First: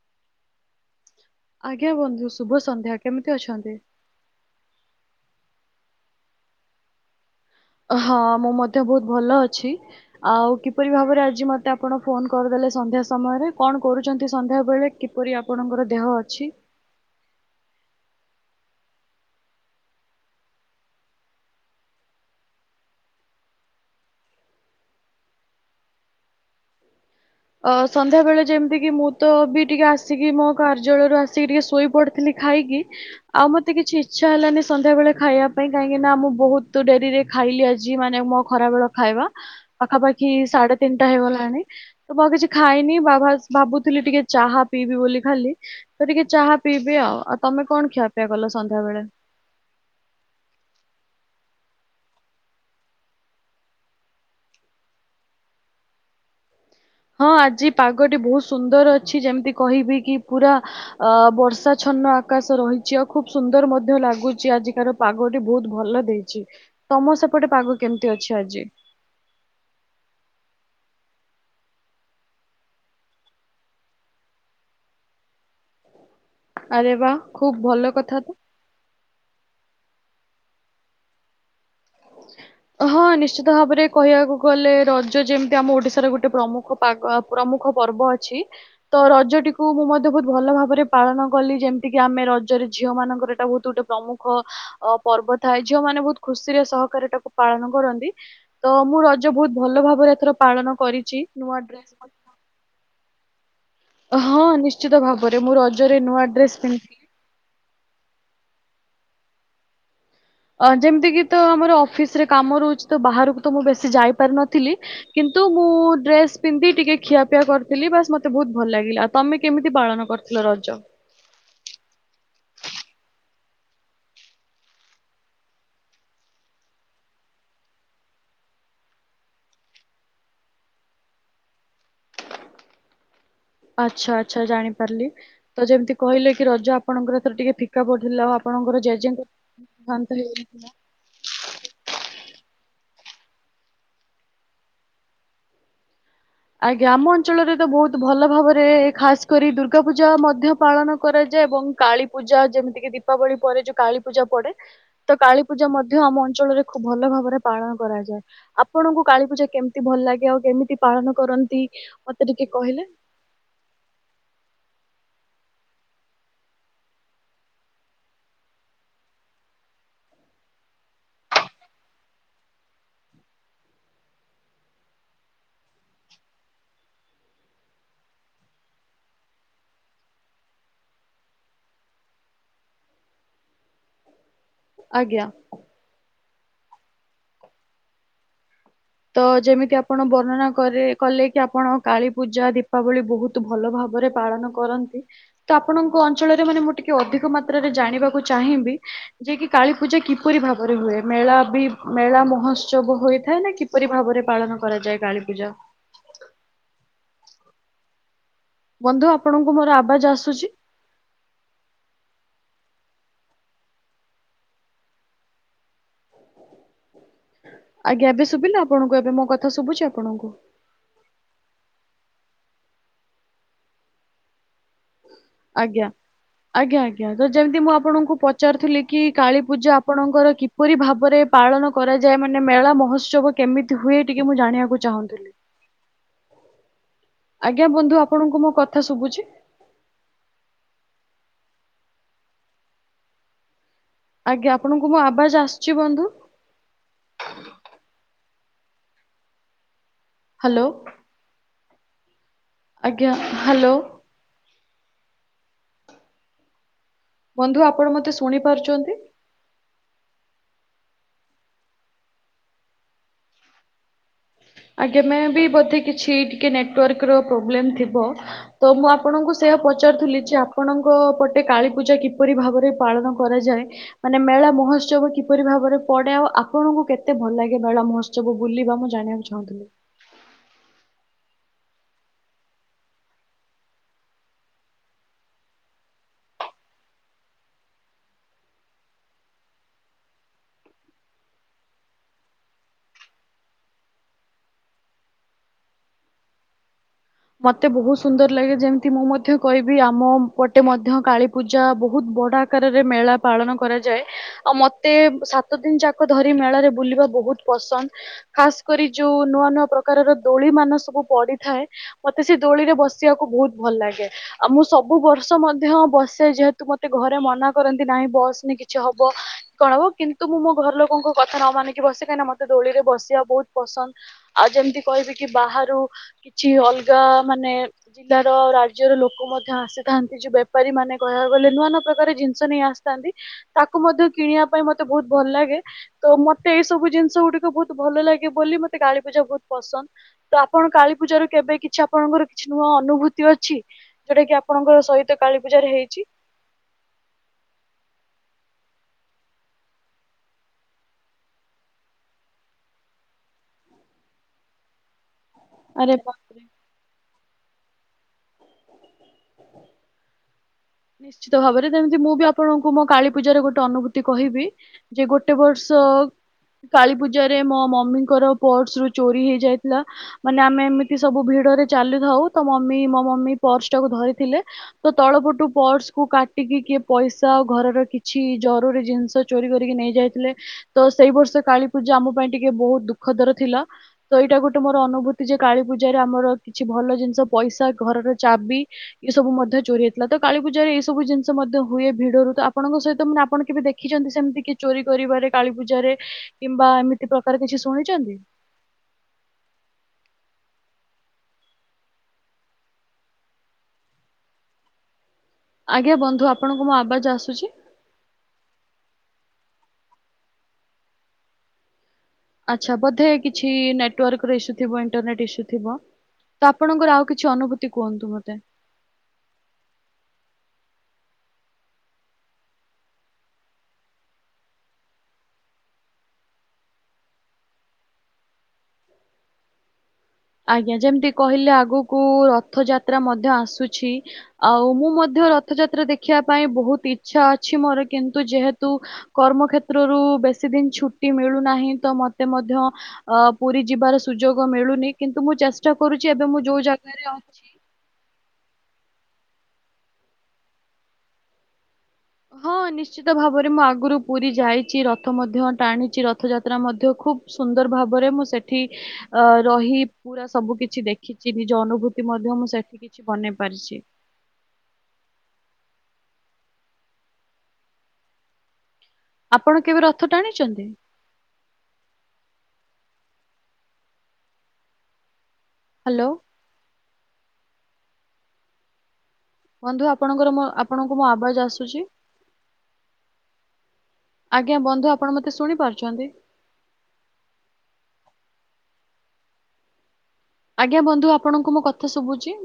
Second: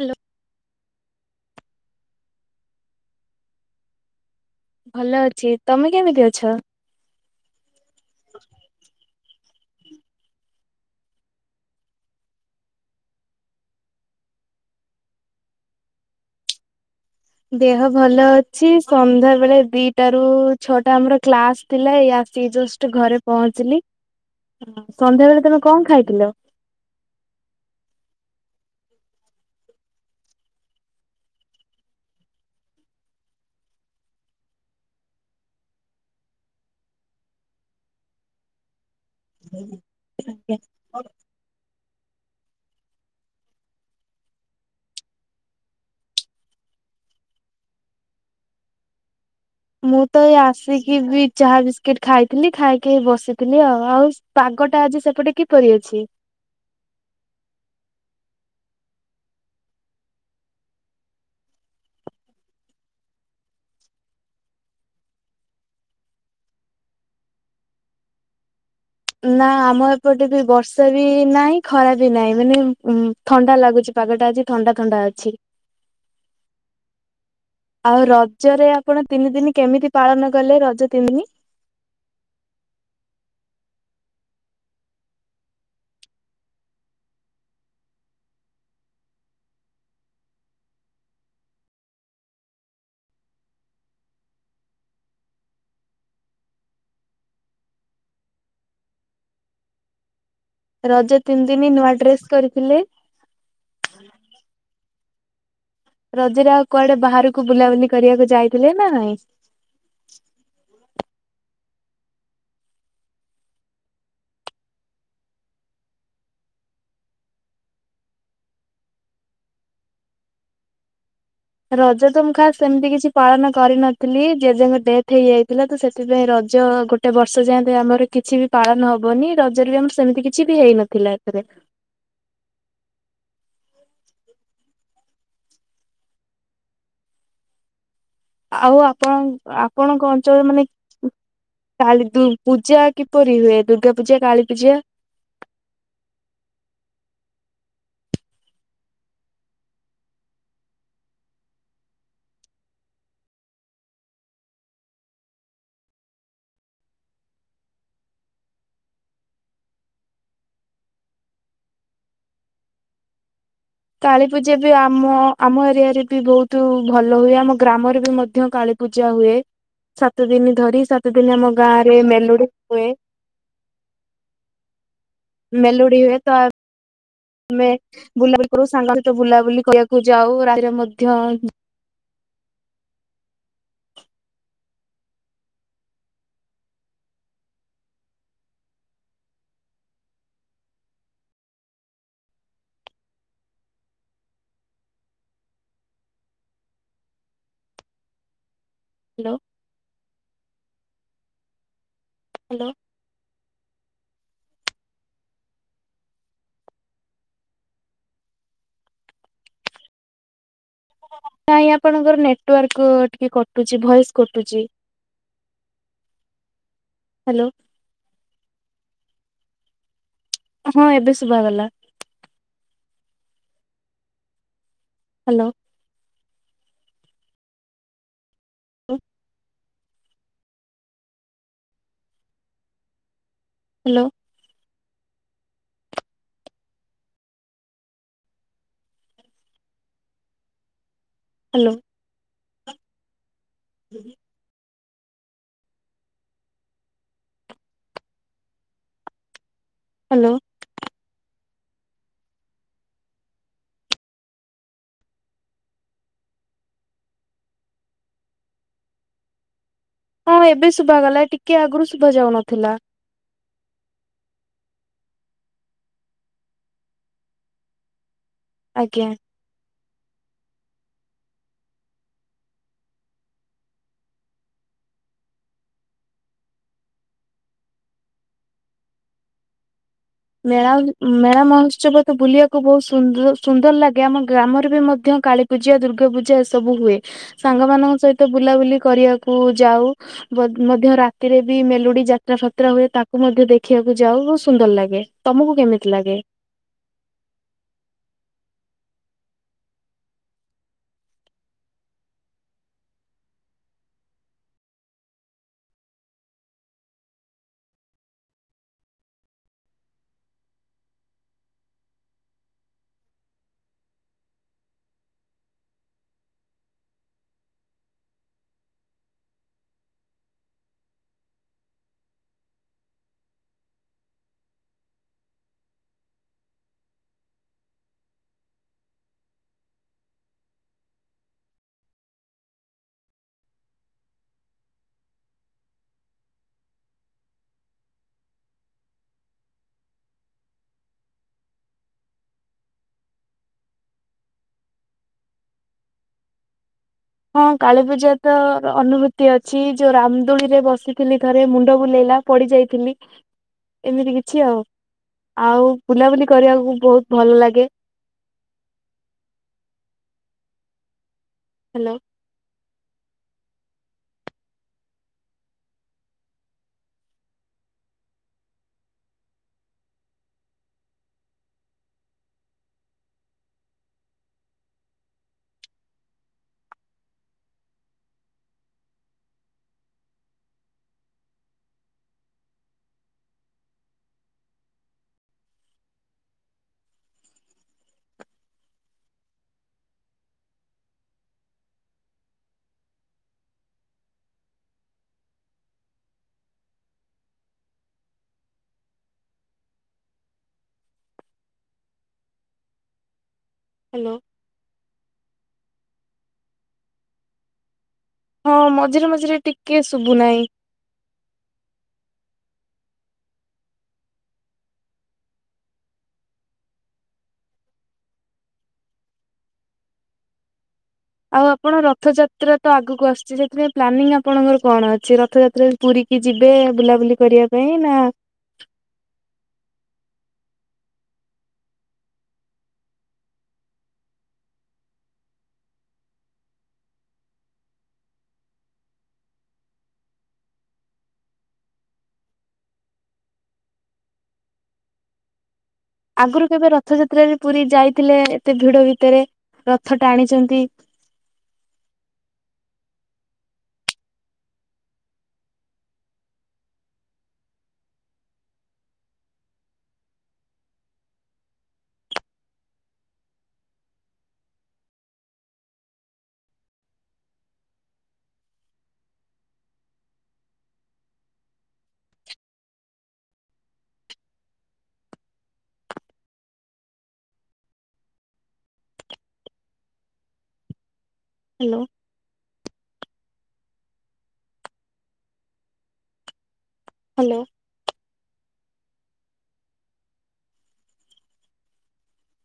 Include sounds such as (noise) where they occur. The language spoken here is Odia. ହାଲୋ। ଆଜ୍ଞା ବନ୍ଧୁ ଶୁଭ ସନ୍ଧ୍ୟା, କେମିତି ଅଛନ୍ତି? ଭଲ ଅଛି। ତମେ କେମିତି ଅଛ? ହଁ ମୁଁ ମଧ୍ୟ ବୋହୁତ ଭଲ ଛି ଆଉ କିପରି ଭାବରେ ଆଜି ମତେ ଆପଣ ଫୋନ୍ କରିଦଲେ ସନ୍ଧ୍ୟା ସମୟରେ କଣ କରୁଚନ୍ତି ସନ୍ଧ୍ୟା ହା ବେଳେ କିପରି ଆପଣଙ୍କର ଦେହ ଅଛି? ଦେହ ଭଲ ଅଛି ସନ୍ଧ୍ୟା ବେଳେ ଦିଟାରୁ ଛଅଟା ଆମର କ୍ଲାସ୍ ଥିଲା। ଏଇ ଆସିକି ଜ ଷ୍ଟ୍ ଘରେ ପହଞ୍ଚିଲି। ହଁ ସନ୍ଧ୍ୟା ବେଳେ ତମେ କଁ ଖାଇଥିଲ? ଅ ସନ୍ଧ୍ୟା ବେଳେ ଯେମତି କି ମୁଁ ତ ବି ଟିକେ ଆସିକି ମୋ କାର୍ଯ୍ୟଳୟରୁ ଆସିକି ଟିକେ ଶୋଇ ପଡ଼ିଥିଲି। ଖାଇକି ଆଉ ମତେ କିଛି ଇଚ୍ଛା ହେଲାନେଇ ସନ୍ଧ୍ୟା ବେଳେ ଖାଇବା ପାଇଁ କାହିଁକି ନାଁ ମୁଁ ବୋହୁତ ଡେରିରେ ଖାଇଲି ଆଜି ମାନେ ମୋ ଖରା ବେଳ ଖାଇବା। ପାଖାପାଖି ସାଢ଼େ ତିନିଟା ହେଇଗଲାଣି। ତ ମୁଁ ଆଉ କିଛି ଖାଇନି ବାଭାସ୍ ଭାବୁଥିଲି ଟିକେ ଚାହା ପିଇବି ବୋଲି ଖାଲି ତ ଟିକେ ଚାହା ପିଇବି। ଏଅ ଆଉ ତମେ କଣ ଖିଆପିଆ କଲ ସନ୍ଧ୍ୟା ବେଳେ? ମୁଁ ତ ଏଇ ଆସିକି ବି ଚାହା ବିସ୍କିଟ୍ ଖାଇଥିଲି ଖାଇକି ହେଇ ବସିଥିଲି ଆଉ ଆଉ ପା ଗଟା ଆଜି ସେପଟେ କିପରି ଅଛି? ହଁ ଆଜି ପାଗଟି ବୋହୁତ ସୁନ୍ଦର ଅଛି ଯେମତି କହିବି କି ପୁରା ଅ ବର୍ଷା ଛ ଅନ୍ନ ଆକାଶ ରହିଚି ଆଉ ଖୁବ ସୁନ୍ଦର ମଧ୍ୟ ଲାଗୁଚି ଆଜିକାର ପାଗଟି ବୋହୁତ୍ ଭଲ ଦେଇଚି। ତମ ସେପଟେ ପାଗ କେମତି ଅଛି ଆଜି? ନାଁ ଆମ ଏପଟେ ବି ବର୍ଷା ବି ନାହିଁ ଖରା ବି ନାହିଁ ମାନେ ଉଁ ଥଣ୍ଡା ଲାଗୁଚି। ପାଗଟା ଆଜି ଥଣ୍ଡା ଥଣ୍ଡା ଅଛି। ଆରେ ବା ଖୁବ ଭଲ ଆଉ କଥା ରଜରେ ଆପଣ ତିନି ଦିନି କେମିତି ପାଳନ କଲେ ରଜ ତିନ୍ ଦିନି? ହଁ ନିଶ୍ଚିତ ଭାବରେ କହିବାକୁ ଗଲେ ରଜ ଯେମତି ଆମ ଓଡ଼ିଶାର ଗୋଟେ ପ୍ରମୁଖ ପାଗ ଆ ପ୍ରମୁ ମୁଖ ପର୍ବ ଅଛି ତ ରଜଟିକୁ ମୁଁ ମଧ୍ୟ ବୋହୁତ ଭଲ ଭାବରେ ପାଳନ କଲି ଯେମତି କିି ଆମେ ରଜ ଚାରି ଝିଅମାନଙ୍କର ଏଟା ଭୋଉତୁ ଗୋଟେ ପ୍ରମୁଖ ଅ ପର୍ବ ଥାଏ ଝିଅମାନେ ବୋହୁତ ଖୁସିରେ ସହକାରେ ଏଟାକୁ ପାଳନ କରନ୍ତି ତ ମୁଁ ରଜ ବୋହୁତ ଭଲ ଭାବରେ ଏଥର ପାଳନ ରଜ କରିଚି ତିନି ନୂଆ ଦିନ ଡ୍ରେସ୍ ମଧ୍ୟ ଡ୍ରେସ କରିଥିଲେ। ହଁ ନିଶ୍ଚିତ ଭାବରେ ମୁଁ ରଜ୍ ରଜରେ ଆଉ କୁଆଡ଼େ ବାହାରୁକୁ ବୁଲାବୁଲି କରିବାକୁ ଯାଇଥିଲେ ନାଇଁ? ଅ ଯେମତି କି ତ ଆମର ଅଫିସ୍ ରେ କାମ ରହୁଚି ତ ବାହାରୁକୁ ତ ମୁଁ ବେଶି ଯାଇପାରି ନଥିଲି କିନ୍ ତୁ ମୁଁ ଡ୍ରେସ୍ ପିନ୍ଧି ଟିକେ ଖିଆପିଆ କରିଥିଲି ବାସ୍ ମୋତେ ବୋହୁତ ଭଲ ଲାଗିଲା। ଆ ତମେ କେମିତି ପାଳନ କର୍ ଲ ରଜ। (inaudible) ରଜ ତ ମୁଁ ଖାସ୍ ଏମତି କିଛି ପାଳନ କରିନଥିଲି ଜେଜେଙ୍କ ଡେଥ୍ ହେଇଯାଇଥିଲା ତ ସେଥିପାଇଁ ର ଜ ଗୋଟେ ବର୍ଷ ଯାଏଁ ତ ଆମର କିଛି ବି ପାଳନ ହବନି ରଜରେ ବି ଆମ ସେମିତି କିଛି ବି ହେଇନଥିଲା ଏଥିରେ। (inaudible) ଆଚ୍ଛା ଆଚ୍ଛା ଜାଣିପାରିଲି ତ ଯେମତି କହିଲେ କି ରଜ ଆପଣଙ୍କର ଏଥର ଟିକେ ଫିକା ପ ଆଉ ଆପଣ ଆପଣଙ୍କ ଅଞ୍ଚଳ ମାନେ ହେଇଯାଇଥିଲା। ଉଁ କାଳୀ ଦୁ ପୂଜା କିପରି ହୁଏ ଦୁର୍ଗା ପୂଜା କାଳୀ ପୂଜା? ଆଜ୍ଞା ଆମ ଅଞ୍ଚଳରେ ତ ବୋହୁତ ଭଲ ଭାବରେ ଖାସ୍ କରି ଦୁର୍ଗା ପୂଜା ମଧ୍ୟ ପାଳନ କରା ଯେ ଏବଂ କାଳୀପୂଜା ଯେମିତି କି ଦୀପାବଳି ପରେ ଯୋଉ କାଳୀପୂଜା ପଡ଼େ ତ କାଳୀପୂଜା ମଧ୍ୟ ଆମ ଅ ଞ୍ଚଳରେ ଖୁବ ଭଲ ଭାବରେ ପାଳନ କରାଯାଏ ଆପଣଙ୍କୁ କାଳୀ ପୂଜା କେମତି ଭଲ ଲାଗେ ଆଉ କେମିତି ପାଳନ କରନ୍ତି ମତେ ଟିକେ କହିଲେ। କାଳୀ ପୂଜା ବି ଆମ ଆମ ଏରିଆରେ ବି ବୋହୁତୁ ଭଲ ହୁଏ ଆମ ଗ୍ରାମରେ ବି ମଧ୍ୟ କାଳୀ ପୂଜା ହୁଏ ସାତ ଦିନି ଧରି ସାତ ଦିନି ଆମ ଗାଁରେ ମେଲୋଡି଼ ହୁଏ। ମେଲୋଡି଼ ହୁଏ ତ ମେ ବୁଲାବୁଲି କରୁ ସାଙ୍ଗ ସହିତ ବୁଲାବୁଲି କରିବାକୁ ଯାଉ ରାତିରେ ମଧ୍ୟ (inaudible) ଆଜ୍ଞା। ତ ଯେମିତି ଆପଣ ବର୍ଣ୍ଣନା କରି କଲେ କି ଆପଣ କାଳୀପୂଜା ଦୀପାବଳି ବୋହୁତ ଭଲ ଭା ବରେ ପାଳନ କରନ୍ତି ତ ଆପଣଙ୍କ ଅଞ୍ଚଳରେ ମାନେ ମୁଁ ଟିକେ ଅଧିକ ମାତ୍ରାରେ ଜାଣିବାକୁ ଚାହିଁବି ଯେ କି କାଳୀ ପୂଜା କିପରି ଭାବରେ ହୁଏ ମେଳା ବି ମେଳା ହ୍ୟାଲୋ ମହୋତ୍ସବ ହୋଇଥାଏ ନାଁ କି କିପରି ଭାବରେ ପାଳନ କରାଯାଏ କାଳୀ ପୂଜା? ବନ୍ଧୁ ଆପଣଙ୍କୁ ମୋର ଆବାଜ ଆସୁଛି? ନାଇଁ ଆପଣଙ୍କର ନେଟୱାର୍କ ଟିକେ କଟୁଛି ଭଏସ୍ କଟୁଛି। ହ୍ୟାଲୋ। ଆଜ୍ଞା ଏବେ ଶୁଭିଲା ଆପଣଙ୍କୁ ଏବେ ମୋ କଥା ଶୁଭୁଛି ଆପଣଙ୍କୁ? ହଁ ଏବେ ଶୁଭା ଗଲା। ହ୍ୟାଲୋ ଆଜ୍ଞା ଆଜ୍ଞା ଆଜ୍ଞା ଯେମିତି ମୁଁ ଆପଣଙ୍କୁ ପଚାରୁଥିଲି କି କାଳୀ ପୂଜା ଆପଣଙ୍କର କିପରି ଭାବରେ ପାଳନ କରାଯାଏ ମାନେ ମେଳା ମହୋତ୍ସବ କେମିତି ହୁଏ। ହ୍ୟାଲୋ ଟିକେ ମୁଁ ଜାଣିବାକୁ ଚାହୁଥିଲି। ଆଜ୍ଞା ବନ୍ଧୁ ଆପଣଙ୍କୁ ମୋ କଥା ଶୁଭୁଛି? ହ୍ୟାଲୋ। ଆଜ୍ଞା ଆପଣଙ୍କୁ ମୁଁ ଆବାଜ ଆସୁଛି ବନ୍ଧୁ? Hello hello. ଆଜ୍ଞା ହାଲୋ। ବନ୍ଧୁ ଆପଣ ମତେ ଶୁଣି ପାରୁଛନ୍ତି? ହଁ ଏବେ ଶୁଭା ଗଲା ଟିକେ ଆଗରୁ ଶୁଭା ଯାଉନଥିଲା। ଆଜ୍ଞା ମେ ବି ବୋଧେ କିଛି ଟିକେ ନେଟୱାର୍କର ପ୍ରୋବ୍ଲେମ୍ ଥିବ। ତ ମୁଁ ଆଜ୍ଞା ଆପଣଙ୍କୁ ସେଆ ପଚାରୁଥିଲି ଯେ ଆପଣଙ୍କୁ କ ପଟେ କାଳୀ ପୂଜା କିପରି ଭାବରେ ପାଳନ କରାଯାଏ ମାନେ ମେଳା ମହୋତ୍ସବ କିପରି ଭାବରେ ପଡେ ଆଉ ଆପଣଙ୍କୁ କେତେ ଭଲ ଲାଗେ ମେଳ ମହୋତ୍ସବ ବୁଲିବା ମୁଁ ଜାଣିବାକୁ ଚାହୁଁଥିଲି। ମେଳା ମେଳା ମହୋତ୍ସବ ତ ବୁଲିବାକୁ ବହୁତ ସୁନ୍ଦର ସୁନ୍ଦର ଲାଗେ ଆମ ଗ୍ରାମରେ ବି ମଧ୍ୟ କାଳୀ ପୂଜା ଦୁର୍ଗା ପୂଜା ଏସବୁ ହୁଏ ସାଙ୍ଗ ମାନଙ୍କ ସହିତ ବୁଲାବୁଲି କରିବାକୁ ଯାଉ। ବୋ ମଧ୍ୟ ରାତିରେ ବି ମେଲୁଡି ଯାତ୍ରା ଫାତ୍ରା ହୁଏ ତାକୁ ମଧ୍ୟ ଦେଖିବାକୁ ଯାଉ ସୁନ୍ଦର ଲାଗେ। ତମକୁ କେମିତି ଲାଗେ? ମତେ ବହୁତୁ ସୁନ୍ଦର ଲାଗେ ଯେମିତି ମୁଁ ମଧ୍ୟ କହିବି ଆମ ପଟେ ମଧ୍ୟ କାଳୀ ପୂଜା ବହୁତୁ ବଡ ଆକାରରେ ମେଳା ପାଳନ କରାଯାଏ। ଆଉ ମତେ ସାତ ଦିନ ଯାକ ଧରି ମେଳରେ ବୁଲିବା ବହୁତୁ ପସନ୍ଦ ଖାସ କରି ଯୋଉ ନୂଆ ନୂଆ ପ୍ରକାରର ଦୋଳି ମାନ ସବୁ ପଡିଥାଏ ମତେ ସେ ଦୋଳିରେ ବସିବାକୁ ବହୁତ ଭଲ ଲାଗେ। ଆଉ ମୁଁ ସବୁ ବର୍ଷ ମଧ୍ୟ ବସେ ଯେହେତୁ ମତେ ଘ ଘରେ ମନା କରନ୍ତି ନାହିଁ ବସନି କିଛି ହବ କଣ ହବ କିନ୍ତୁ ମୁଁ ମୋ ଘର ଲୋକଙ୍କ କଥା ନ ମାନିକି ବସେ। କାହିଁନା ମତେ ଦୋଳିରେ ବସିବା ବହୁତ ପସନ୍ଦ ଆଉ ଯେମିତି କହିବି କି ବାହାରୁ କିଛି ଅଲଗା ଯା ମାନେ ଜିଲ୍ଲାର ରାଜ୍ୟର ଲୋକ ମଧ୍ୟ ଆସିଥାନ୍ତି ଯୋଉ ବେପାରୀ ମାନେ କହିବାକୁ ଗଲେ ନୂଆ ନୂଆ ପ୍ରକାର ଜିନିଷ ନେଇ ଆସିଥାନ୍ତି ତାକୁ ମଧ୍ୟ କିଣିବା ପାଇଁ ମତେ ବହୁତ ଭଲ ଲାଗେ ତ ମତେ ଏଇ ସବୁ ଜିନିଷ ଗୁଡିକ ବହୁତ ଭଲ ଲାଗେ ବୋଲି ମୋତେ କାଳୀପୂଜା ବହୁତ ପସନ୍ଦ ତ ଆପଣ କାଳିପୂଜା ରେ କେବେ କିଛି ଆପଣଙ୍କର କିଛି ନୂଆ ଅନୁଭୂତି ଅଛି ଯୋଉଟା କି ଆପଣଙ୍କ ସହିତ କାଳୀ ପୂଜାରେ ହେଇଛି। (inaudible) ହଁ କାଳୀ ପୂଜା ତ ଅନୁଭୂତି ଅଛି ଯୋଉ ରାମଦୋଳି ରେ ବସିଥିଲି ଥରେ ମୁଣ୍ଡ ବୁଲେଇଲା ପଡି ଯାଇଥିଲି ଏମିତି କିଛି ଆଉ। ଆଉ ଆରେ ବୁଲାବୁଲି ବାପରେ କରିବାକୁ ବହୁତ ଭଲ ଲାଗେ। ନିଶ୍ଚିତ ଭାବରେ ହ୍ୟାଲୋ ଯେମିତି ମୁଁ ବି ଆପଣ କୁ ମୋ କାଳୀ ପୂଜାରେ ଗୋଟେ ଅନୁଭୂତି କହିବି ଯେ ଗୋଟେ ବର୍ଷ କାଳୀ ପୂଜରେ ମୋ ମମିଙ୍କର ପର୍ସ ରୁ ଚୋରି ହେଇଯାଇଥିଲା ମାନେ ଆମେ ଏମିତି ସବୁ ଭିଡ ରେ ଚାଲୁଥାଉ ତ ମମି ମୋ ମମି ପର୍ସ ଟାକୁ ଧରିଥିଲେ ତ ତଳ ପଟୁ ପର୍ସକୁୁ କାଟିକି କିଏ ପଇସା ଆଉ ଘରର କିଛି ଜରୁରୀ ଜିନିଷ ଚୋରି କରିକି ନେଇ ଯାଇଥିଲେ ତ ସେଇ ବର୍ଷ କାଳୀ ପୂଜା ଆମ ପାଇଁ ଟିକେ ବହୁତ ଦୁଃଖ ଦର ଥି ଥିଲା ତ ଏଇଟା ଗୋଟେ ମୋର ଅନୁଭୂତି ଯେ କାଳୀ ପୂଜାରେ ଆମର କିଛି ଭଲ ଜିନିଷ ପଇସା ଘରର ଚାବି ଏ ସବୁ ମଧ୍ୟ ଚୋରି ହେଇଥିଲା ତ କାଳୀ ପୂଜାରେ ଏଇ ସବୁ ଜିନିଷ ମଧ୍ୟ ହୁଏ ଭିଡରୁତ ଆପଣଙ୍କ ସହିତ ମାନେ ଆପଣ କେବେ ଦେଖିଛନ୍ତି ସେମିତି କି ଚୋରି କରିବାରେ କାଳୀ ପୂଜାରେ କିମ୍ବା ଏମିତି ପ୍ରକାର କିଛି ଶୁଣିଛନ୍ତି? (inaudible) ହ୍ୟାଲୋ। ଆଜ୍ଞା ବନ୍ଧୁ ଆପଣଙ୍କୁ ମୋ ଆବାଜ ଆସୁଛି? ହଁ ମଝିରେ ମଝିରେ ଟିକେ ଶୁଭୁ ନାହିଁ। ଆଚ୍ଛା ବୋଧେ କିଛି ନେଟୱାର୍କ ର ଇଶୁ ଥିବ ଇଣ୍ଟରନେଟ୍ ଇଶୁ ଥିବ। ତ ଆପଣଙ୍କର ଆଉ କିଛି ଅନୁଭୂତି କୁହନ୍ତୁ ମତେ। (inaudible) ଆଉ ଆପଣ ରଥଯାତ୍ରା ତ ଆଗକୁ ଆସୁଛି ସେଥିପାଇଁ ପ୍ଲାନିଂ ଆପଣଙ୍କର କଣ ଅଛି ରଥଯାତ୍ରାରେ ପୁରୀ କି ଯିବେ ବୁଲାବୁଲି କରିବା ପାଇଁ ନା? ଆଜ୍ଞା ଯେମିତି କହିଲେ ଆଗକୁ ରଥଯାତ୍ରା ମଧ୍ୟ ଆସୁଛି ଆଉ ମୁଁ ମଧ୍ୟ ରଥଯାତ୍ରା ଦେଖିବା ପାଇଁ ବହୁତ ଇଛା ଅଛି ମୋର କିନ୍ତୁ ଯେହେତୁ କର୍ମ କ୍ଷେତ୍ରରୁ ବେଶୀ ଦିନ ଛୁଟି ମିଳୁନାହିଁ ତ ମତେ ମଧ୍ୟ ଅ ପୁରୀ ଯିବାର ସୁଯୋଗ ମିଳୁନି। କିନ୍ତୁ ମୁଁ ଚେ ଆଗରୁ କେବେ ରଥଯାତ୍ରାରେ ପୁରୀ ଯାଇଥିଲେ ଏତେ ଭିଡ ଏ ତେରେ ରଥ ଟାଣିଛନ୍ତି। ହଁ ନିଶ୍ଚିତ ଭାବରେ ମୁଁ ଆଗରୁ ପୁରୀ ଯାଇଛି ରଥ ମଧ୍ୟ ଟାଣିଛି ରଥଯାତ୍ରା ମଧ୍ୟ ଖୁବ ସୁନ୍ଦର ଭାବରେ ମୁଁ ସେଠି ଅ ରହି ପୁରା ସବୁ କିଛି ଦେଖିଛି ନିଜ ଅନୁଭୂତି ମଧ୍ୟ ମୁଁ ସେଠି କିଛି ବନେଇ ପାରିଛି। (inaudible) ଆପଣ କେବେ ରଥ ଟାଣିଛନ୍ତି? ହାଲୋ। ବନ୍ଧୁ ଆପଣଙ୍କର ମୋ ଆପଣଙ୍କୁ ମୋ ଆବାଜ ଆସୁଛି? ହ୍ୟାଲୋ। ଆଜ୍ଞା ବନ୍ଧୁ ଆପଣ ମତେ ଶୁଣି ପାରୁଛନ୍ତି? ହାଲୋ। ଆଜ୍ଞା ବନ୍ଧୁ ଆପଣଙ୍କୁ ମୋ କଥା ଶୁଭୁଛି?